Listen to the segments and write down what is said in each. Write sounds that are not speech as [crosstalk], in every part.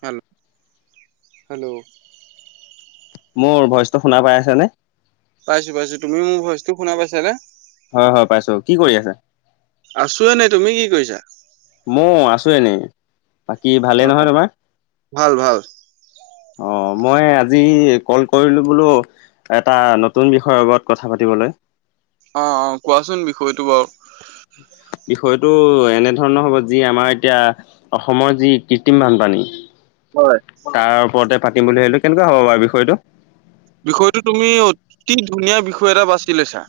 হেল hello. মোৰ ভইচটো শুনা পাই আছে নে? পাইছো পাইছো তুমি মোৰ ভইচটো শুনা পাইছানে? হয় হয় পাইছো কি কৰি আছে। আছো এনেই তুমি কি কৰিছা। ম আছো এনে। বাকী অ ভালেই নহয় তোমাৰ, ভাল ভাল অ। মই আজি কল কৰিলো বোলো, এটা নতুন বিষয়ৰ ওপৰত কথা পাতিবলৈ। অ অ কোৱাচোন বিষয়টো বাৰু। উ। বিষয়টো এনেধৰণৰ হ'ব যি আমাৰ এতিয়া, অসমৰ যি কৃত্ৰিম বানপানী। হয় তাৰ ওপৰতে পাতিম বুলি ভাবিলো কেনেকুৱা হ'ব বাৰু বিষয়টো। বিষয়টো তুমি, অতি ধুনীয়া বিষয় এটা বাচি লৈছা।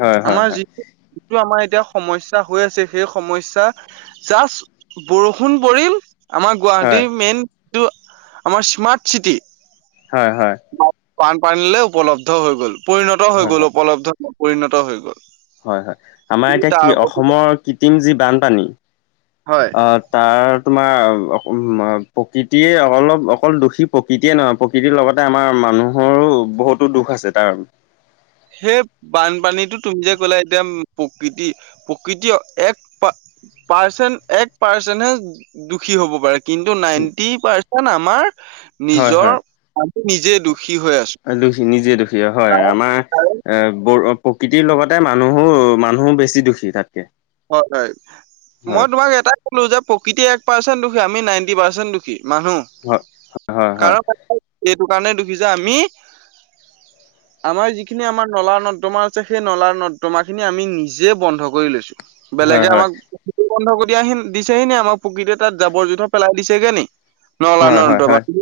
হয় হয় আমাৰ হয়। যিটো, যিটো আমাৰ এতিয়া। [unintelligible] আমাৰ হয় গুৱাহাটীৰ মেইন, যিটো আমাৰ স্মাৰ্ট চিটি। হয় হয়। বানপানী উপলব্ধ হৈ গ'ল পৰিণত হৈ হয় গল হয়। উপলব্ধ ন পৰিণত হৈ গল। [unintelligible] হয় হয় আমাৰ এতিয়া কি তাৰ প্ৰতি অসমৰ কৃত্ৰিম যি বানপানী। হয় অ তাৰ। তোমাৰ প্ৰকৃতিয়ে অলপ অকল দোষী প্ৰকৃতিয়ে নহয় প্ৰকৃতিৰ লগতে আমাৰ মানুহৰো বহুতো দুখ আছে তাৰ। সেই বানপানীতো তুমি যে কলা এতিয়া প্ৰকৃতি প্ৰকৃতি এক পাৰ্চেন্টে এক পাৰ্চেন্টেহে দুখী হ'ব পাৰে। কিন্তু নাইনটি পাৰ্চেন্ট আমাৰ, নিজৰ নিজে দুখ। দুখী নিজে দুখী হয় আমাৰ, এ গ প্ৰকৃতিৰ লগতে মানুহো মানুহো বেছি দুখী তাতকে। হয় হয়, হয়। মই তোমাক এটাই কলো যে প্ৰকৃতি এক পাৰ্চেণ্ট দুখী আমি নাইনটি পাৰ্চেণ্ট দুখী মানুহ, হয়, হয়, হয়, হয়, কাৰণ এটো কাৰণে দুখি যে আমি উ আমাৰ যিখিনি আমাৰ নলা নৰ্দমা আছে সেই নলা নৰ্দমা খিনি আমি নিজে বন্ধ কৰি লৈছো। হয়, বেলেগে আমাক বন্ধ কৰি দিয়াহি দিছেহি নে আমাৰ প্ৰকৃতিতে তাত জাবৰ জোথৰ পেলাই দিছেগে নি। নলা হয়, হয়, হয়। নৰ্দমাত হয়।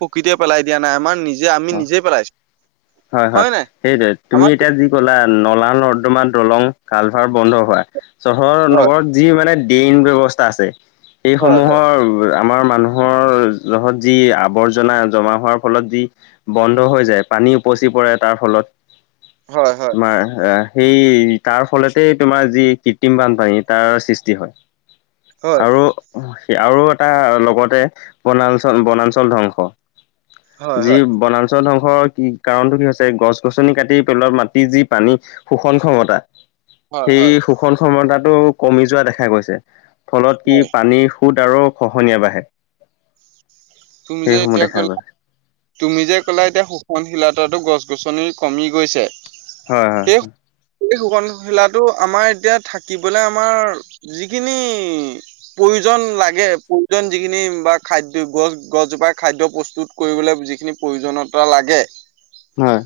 প্ৰকৃতিয়ে পেলাই দিয়া নাই আমাৰ নিজ অ হয় হয়, সেইটোয়ে, তুমি আমাৰ এতিয়া যি কলা নলা নৰ্দমা দলং কালভাৰ বন্ধ হোৱা, চহৰ হয় নগৰত যি মানে ড্ৰেইন ব্যৱস্থা আছে, হয় হয় সেইসমূহৰ আমাৰ মানুহৰ যত যি আৱৰ্জনা জমা হোৱাৰ ফলত যি বন্ধ হৈ যায় পানী উপচি পৰে তাৰ ফলত হয় হয় তোমাৰ অহ সেই তাৰ ফলতেই তোমাৰ যি কৃত্ৰিম বানপানী তাৰ সৃষ্টি হয়। হয় আৰু আৰু এটা লগতে বনাঞ্চল বনাঞ্চল ধ্বংস হয় যি হয় বনাঞ্চল ধং স কি কাৰণটো কি হৈছে গছ গছনি কাটি পেলোৱাত মাটি যি পানী শোষণ ক্ষমতা হয় সেই হয় শোষণ ক্ষমতাটো কমি যোৱা দেখা গৈছে, ফলত কি হয় পানীৰ সুত আৰু খহনীয়া বাঢ়ে, তুমি যে সেইসমূহ এতিয়া দেখা গৈ ক'লা তুমি যে কলা এতিয়া শোষণশীলতাতো গছ গছনি কমি গৈছে। হয় হয়। টোকণ খেলাটো আমাৰ এতিয়া থাকিবলে আমাৰ যিখিনি প্ৰয়োজন লাগে প্ৰয়োজন যিখিনি বা খাদ্য গছ গছজোপাই খাদ্য প্ৰস্তুত কৰিবলৈ বি যিখিনি প্ৰয়োজনীয়তা লাগে হয়।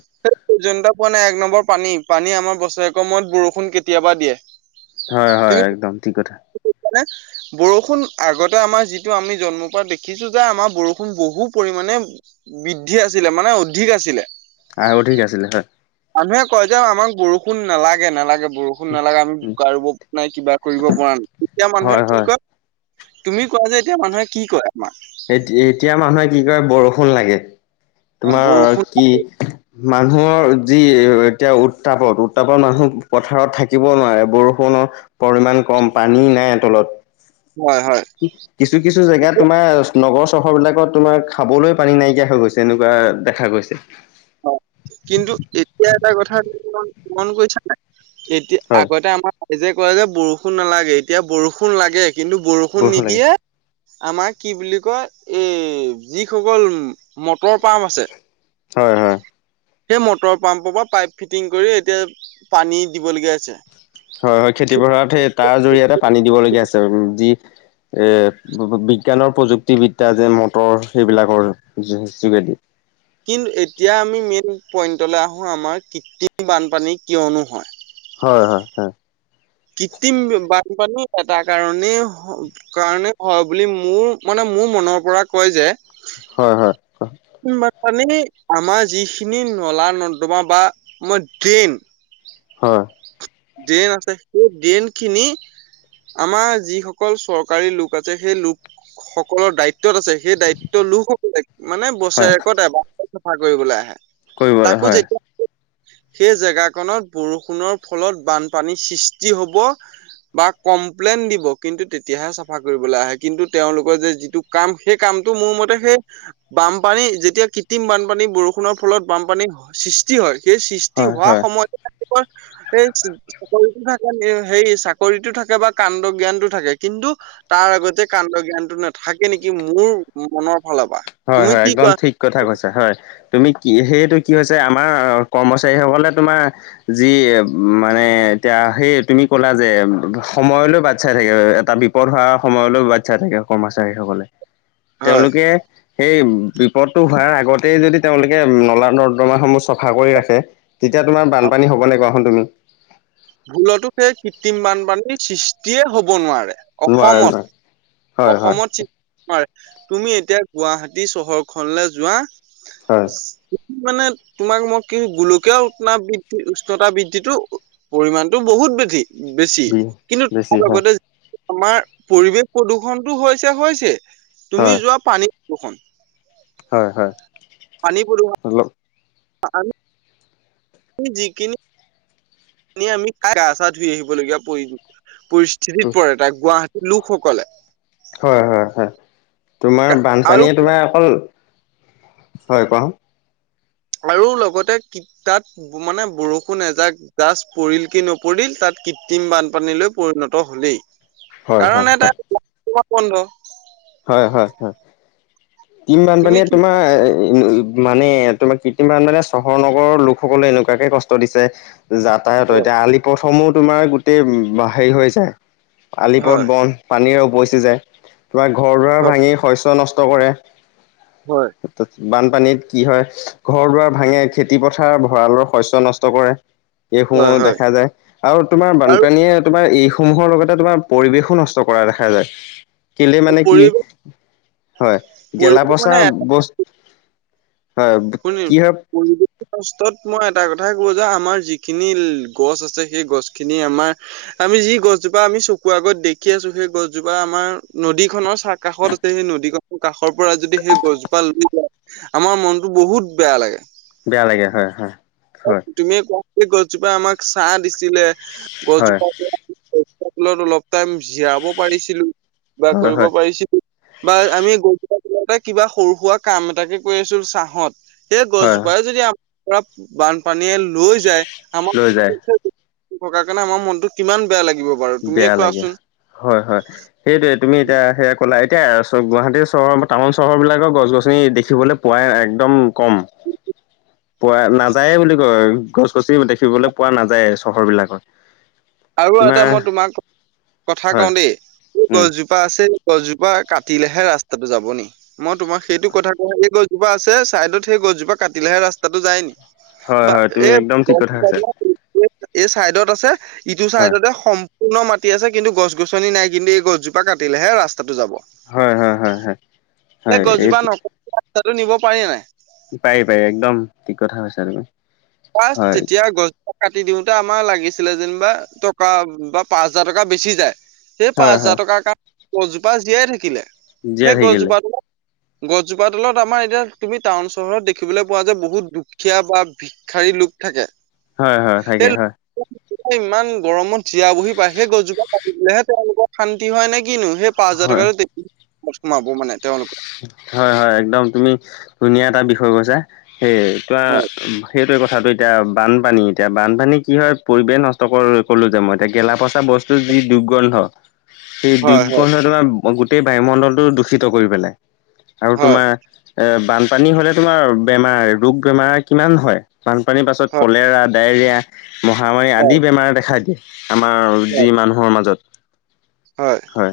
প্ৰয়োজনতা পোৱা নাই এক নম্বৰ পানী পানী আমাৰ বছৰেকৰ মূৰত বৰষুণ কেতিয়াবা দিয়ে। হয় - হয়, একদম। ঠিক কথা। মানে বৰষুণ আগতে আমাৰ যিটো আমি জন্মৰ পৰা দেখিছোঁ যে, আমাৰ বৰষুণ বহু পৰিমাণে বৃদ্ধি আছিলে মানে অধিক আছিলে। আৰু ঠিক আছিলে হয়। মানুহে কয় যে, আমাক বৰষুণ নালাগে - নালাগে বৰষুণ নালাগে আমি [unintelligible] নাই, কিবা কৰিব পৰা নাই, তেতিয়া মানুহে হয় হয়। কি কয় তুমি কোৱা যে, এতিয়া মানুহে কি কয় আপোনাৰ? এ এতিয়া মানুহে কি কৰে বৰষুণ লাগে তোমাৰ বৰষুণ কি মানুহৰ যি এতিয়া উত্তাপত উত্তাপত মানুহ পথাৰত থাকিব নোৱাৰে বৰষুণ তোমাৰ পৰিমাণ কম পানী নাই তলত। হয় হয় কিছু কিছু জেগাত তেতিয়া তোমাৰ নগৰ চহৰ বিলাকত তোমাৰ খাবলৈ পানী নাইকিয়া হৈ গৈছে এনেকোৱা দেখা গৈছে অ কিন্তু এতিয়া এটা কথা মন কৰিছা নাই এতিয়া হয় আগতে আমাৰ ৰাইজে কয় যে বৰষুণ নালাগে এতিয়া বৰষুণ লাগে কিন্তু বৰষুণ নিদিয়ে আমাৰ কি বুলি কয় এই যিসকল মটৰ পাম্প আছে। হয় হয় সেই মটৰ পাম্পৰ পৰা পাইপ ফিটিং কৰি এতিয়া পানী দিবলগীয়া হৈছে। হয় - হয়, খেতি পথাৰত সেই তাৰ জৰিয়তে পানী দিবলগীয়া আছে আৰু যি এ- ব- বিজ্ঞানৰ প্ৰযুক্তিবিদ্যা যে মটৰ সেইবিলাকৰ যো- যোগেদি। কিন এতিয়া আমি মেইন পইণ্টলৈ আহোঁ, আমাৰ কৃত্ৰিম বানপানী কিয়নো হয়? হয় - হয় - হয়। কৃত্ৰিম বানপানী এ তাৰ কাৰণে হ- কাৰণে হয় বুলি মোৰ মানে মোৰ মনৰ পৰা কয় যে হয় - হয়। মানে আমাৰ যিখিনি নলা-নৰ্দমা বা [unintelligible] ড্ৰেইন হয়। ড্ৰেন আছে। সেই ড্ৰেনখিনি আমাৰ যিসকল চৰকাৰী লোক আছে, সেই লোকসকলৰ দায়ি ত্বত আছে। সেই দায়িত্ব লোকসকলে মানে বছেৰেকত এবাৰ চাফা কৰিবলৈ আহে। কৰিবলে, তাকো হয়। যেতিয়া সেই জেগাকণত বৰষুণৰ ফলত বানপানী সৃষ্টি হব বা কমপ্লেইন দিব, কিন্তু তেতিয়াহে চাফা কৰিবলৈ আহে। কিন্তু তেওঁলোকৰ যে যিটো কাম, সেই কাম কিন্তু মোৰ মতে সেই বানপানী যেতিয়া কৃত্ৰিম বানপানী বৰষুণৰ ফলত বানপানী সৃষ্টি হয় সেই সৃষ্টি হোৱা হয় সময়তে, তে [inaudible] ৰ [inaudible] হেৰি চাকৰিটো থাকে বা কাণ্ড জ্ঞানটো থাকে। কিন্তু তাৰ গতে কাণ্ড জ্ঞানটো নাথাকে নেকি, মোৰ মনৰ ফালৰ পৰা হয় - তুমি হয়, কি একদম কোৱা ঠিক কথা কৈছে, হয়। তুমি কি, সেয়েটো কি হৈছে, আমাৰ কৰ্মচাৰীসকলে তোমাৰ যি মানে এতিয়া সেই তুমি ক'লা যে সময়লৈ বাট চাই থাকে, এটা বিপদ হোৱা সময়লৈ বাট চাই থাকে কে কৰ্মচাৰীসকলে। হয় তেওঁলোকে সেই বিপদটো হোৱাৰ আগতেই যদি তেওঁলোকে নলা-নৰ্দমাসমূহ চফা কৰি ৰাখে তেতিয়া তোমাৰ অ বানপানী হ'বনে, কোৱাচোন তুমি? ভুলতো সেই কৃত্ৰিম বানপানীৰ সৃষ্টিয়ে হব নোৱাৰে। নোৱাৰে অসমত- নোৱাৰে হয় হয় অসমত চি [inaudible] তুমি এতিয়া গুৱাহাটী চহৰখনলে যোৱা হয় মানে তোমাক মই কি গোলকীয় উত্তাপ বৃদ্ধি, উষ্ণতা বৃদ্ধিটো পৰিমাণটো বহুত বৃদ্ধি- বেছি। বি কিন্তু বেছি তাৰ হয় লগতে আমাৰ পৰিৱেশ প্ৰদূষণটো হৈছে, হৈছে। তুমি হয় যোৱা পানী প্ৰদূষণ হয় - হয়। পানী প্ৰদূষ অলপ অহ, আৰু জি কিনে আমি - আমি গা- চা ধুই আহিবলগীয়া পৰি- পৰিস্থিতিত পৰে তাই গুৱাহাটী লোকসকলে হয় -হয় -হয় তোমাৰ আৰু বানপানীয়ে তোমাৰ অকল হয় কোৱা আৰু লগতে কি তাত মানে বৰষুণ এজাক জাষ্ট পৰিল কি নপৰিল, তাত কৃত্ৰিম বানপানীলৈ পৰিণত হলেই। হয় হয় কাৰণে এটা হয় [inaudible] বন্ধ। হয় - হয় - হয়। ত্ৰিম তুমি বানপানীয়ে কি তোমাৰ মানে তোমাৰ কৃত্ৰিমবান মানে চহৰ-নগৰৰ লোকসকলে এনেকুৱাকে কষ্ট দিছে যাতায়াতৰ। হয় এতিয়া আলি পথসমূহ তোমাৰ গোটেই উম হেৰি হৈ যায়। আলিপথ হয় বন পানীৰে উপচি যায়। তোমাৰ ঘৰ দুৱাৰ হয় ভাঙি শস্য নষ্ ত কৰে। হয়। বানপানীত কি হয় ঘৰ -দুৱাৰ ভাঙে খেতি পথাৰ ভঁৰালৰ শস্য নষ্ট কৰে। এইসমূহ হয় হয় দেখা যায় আৰু তোমাৰ আৰু বানপানীয়ে তোমাৰ ই সমূহৰ লগতে তোমাৰ পৰিৱেশো নষ্ট কৰা দেখা যায়। কেলে মানে কি পৰিৱেশ হয়, পৰিৱেশ গেলাপচা মানে বস হয়, কি হয় ফাৰ্ষ্টত মই এটা কথাই কওঁ যে আমাৰ যিখিনি গছ আছে সেই গছখিনি আমাৰ আমি যি গছজোপা আমি চকুৰ আগত দেখি আছো সেই গছজোপা আমাৰ নদী খনৰ চাহ কাষত আছে। সেই নদী [unintelligible] কাষৰ পৰা যদি সেই গছজোপা লৈ যায় আমাৰ মনতো বহুত বেয়া লাগে। বেয়া লাগে হয়- হয় -হয়। এই গছজোপা আমাক চাহ দিছিলে। হয় গছজোপা [unintelligible] ত' অলপ টাইম জিৰাব পাৰিছিলো বা হয় হয় কৰিব হয় পাৰিছিলো বা আমি গৈ তাতে কিবা সৰু -সুৰা কাম এটাকে কৰি আছো ছাহত সেই হয় গছজোপাই যদি আমাৰ পৰা বানপানীয়ে লৈ যায়। আমাৰ লৈ যায় [unintelligible] থকাৰ কাৰণে আমাৰ মনত কিমান বেয়া লাগে বেয়া লাগে হয় -হয়। সেইটোয়ে তুমি এতিয়া সেয়া কলাই এতিয়া গুৱাহাটী চহৰ বা টাউন চহৰবিলাকৰ গছ- গছনি দেখিবলৈ পোৱাই একদম কম পোৱা নাযায়েই বুলি কয় গছ -গছনি দেখিবলৈ পোৱা নাযায় চহৰ বিলাকত। আৰু এটা তোমাৰ মই তোমাক কথা কওঁ হয় দেই উম গছজোপা আছে গছজোপা কাটিলেহে ৰাস্তাটো যাব নি মই তোমাক সেইটো কথা কোৱা এই গছ জোপা আছে ছাইডত সেই গছজোপা কাটিলেহে ৰাস্তাটো যায় নি? হয় বা হয় তুমি এ একদম ঠিক কথা কৈছা [unintelligible] এই চাইডত আছে ইটো হয় চাইডতে সম পূৰ্ণ মাটি আছে কিন্তু গছ -গছনি নাই কিন্তু এই গজোপা কাটিলেহে ৰাস্তা ৰাস্তা টো যাব। হয় হয় হয় হয় সেই হয় গছজোপা নকটাকে ৰাস্তাটো নিব পাৰে নাই? পাই - পাই একদম ঠিক কথা কৈছা তুমি। পাই হয় তেতিয়া গছ কাটি দিওঁতে আমাৰ লাগিছিলে যেনিবা টকা বা পাঁচ হাজাৰ টকা বেছি যায়। সেই পাঁচ হয় হয় হাজাৰ টকাৰ কাৰণে গছজোপা জীয়াই থাকিলে। সেই জীয়াই থাকিলে গছজোপাটো গছজোপা তলত আমাৰ এতিয়া তুমি টাউন চহৰত দেখিবলৈ পোৱা যে বহুত দুখীয়া বা ভিক্ষাৰী লোক থাকে হয়- হয় সেই থাকে হয়। ইমান গৰমত জিয়াবহি পায় সেই গছজোপা কাটি দিলেহে তেওঁলোকৰ শান্তি হয় নেকি? কিনো সেই পাঁচ হাজাৰ হয় টকা [unintelligible] ক'ত সোমাব মানে তেওঁলোকে হয় -হয় একদম তুমি ধুনীয়া এটা বিষয় কৈছা সেই তোমাৰ হয় সেইটোৱে কথাটো এতিয়া বানপানী এতিয়া বানপানী কি হয় পৰিৱেশ নষ্ট কৰো -ক'লো যে মই এতিয়া গেলা -পচা বস্তু যি দুৰ্গন্ধ সেই হয় দুৰ্গন্ধ তোমাৰ গোটেই বায়ুমণ্ডলটো দূষিত কৰি পেলাই। আৰু হয় তোমাৰ এ বানপানী হলে তোমাৰ বেমাৰ ৰোগ বেমাৰ কিমান হয় বানপানীৰ পাছত হয় কলেৰা, ডায়েৰিয়া, মহামাৰী হয় আদি বেমাৰ দেখা দিয়ে। আমাৰ যি হয় মানুহৰ মাজত হয়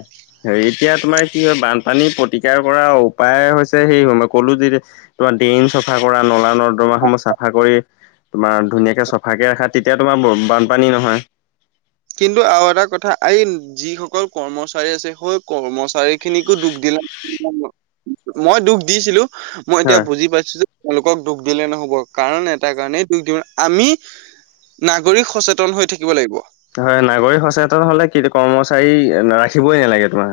হেৰি এতিয়া তোমাৰ কি হয় বানপানীৰ প্ৰতি ইয়াৰ পৰা উপায় হৈছে সেই সময় ক'লো যে তোমাৰ ড্ৰেইন চফা কৰা নলা নৰদমা সমূহ চাফা কৰি- তোমাৰ ধুনীয়াকে চফাকে ৰাখা তেতিয়া তোমাৰ বানপানী নহয়। কিন্তু আৰু এটা কথা এই যিসকল কৰ্মচাৰী আছে সেই কৰ্মচাৰী খিনিকো দুখ দিলে [unintelligible] মই দুখ দিছিলো মই এতিয়া হয়। বুজি পাইছোঁ যে- তেওঁলোকক দুখ দিলে নহ'ব কাৰণ এটা কাৰণেই দুখ দিব আমি নাগৰিক সচেতন হৈ থাকিব লাগিব। হয়, নাগৰিক সচেতন হলে কিন্তু কৰ্মচাৰী ৰাখিবই নালাগে তোমাৰ।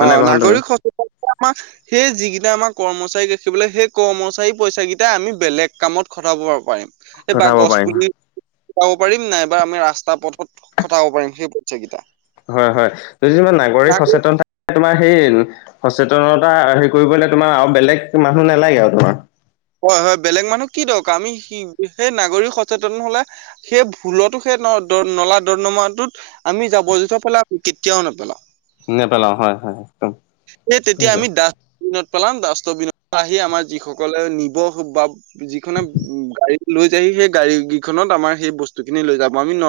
হয় নাই অহ, কোৱাচোন তুমি নাগৰিক সচেতনতাই আমাক সেই যিকেইটা আমাক কৰ্মচাৰীক ৰাখিবলৈ সেই কৰ্মচাৰী পইচা কেইটাই আমি বেলেগ কামত খটাব পাৰিম এই বা ঘটাব গছ পাৰিম পুলি খটাব পাৰিম নাইবা আমি ৰাস্তা পথত খটাব পাৰিম সেই পইচা কেইটা হয় হয় যদি মানে নাগৰিক সচেতন থাকে তোমাৰ সেই সচেতনতা হেৰি কৰিবলে তোমাৰ আৰু বেলেগ মানুহ নালাগে আৰু তোমাৰ। হয় হয় বেলেগ মানুহ কি দৰকাৰ আমি সেই নাগৰিক সচেতন হলে সেই ভুলতো সেই নলা নলা নদৰদমাটোত আমি যাবৰ জোথৰ পেলাম কেতিয়াও নেপেলাওঁ। নেপেলাওঁ হয় হয় একদম এ তেতিয়া আমি ডাষ্ট বিনত পেলাম ডাষ্টবিনত আহি আমাৰ যিসকলে নিব বা যিখনে গাড়ীত লৈ যাইহি সেই গাড়ী কেইখনত আমাৰ সেই বস্তু খিনি লৈ যাব আমি ন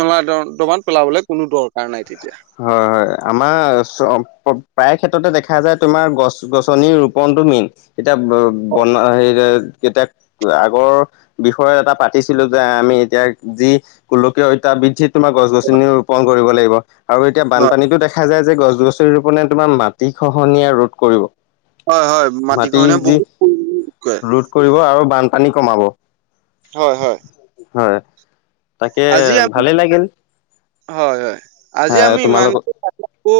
নলা নৰদমাত পেলাবলৈ কোনো দৰকাৰ নাই তেতিয়া। হয় হয় আমাৰ চৰ প্ৰায় ক্ষেত্ৰতে দেখা যায় তোমাৰ গছ গছনিৰ ৰোপনটো মেইন এতিয়া বনা হেৰি এতিয়া আগৰ বিষয় এটা পাতিছিলো যে আমি এতিয়া যি গোলকীয় তাপ বৃদ্ধিত তোমাৰ গছ গছনি ৰোপন কৰিব লাগিব আৰু এতিয়া হয় বানপানীতো দেখা যায় যে যে গছ গছনি ৰোপনেে তোমাৰ মাটি খহনীয়া ৰোধ কৰিব। হয় হয় মাটি খহনীয়া যি বহুত কৰে। ৰোধ কৰিব আৰু বানপানী কমাব। হয় হয় হয় তাকে আজি আমি ভালেই লাগিল হয় হয় আজি আমি তোমালোকক ইমানখিনি আকৌ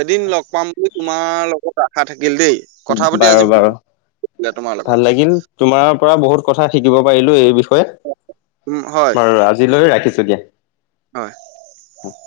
এদিন লগ পাম বুলি তোমাৰ লগত আশা থাকিল। দেই কথা পাতি আজি বাৰু বহুত বাৰু ভাল লাগিলে তোমাৰ লগত ভাল লাগিল তোমাৰ পৰা বহুত কথা শিকিব পাৰিলোঁ এই বিষয়ে। উম হয় বাৰু আজিলৈ ৰাখিছোঁ দিয়া। হয়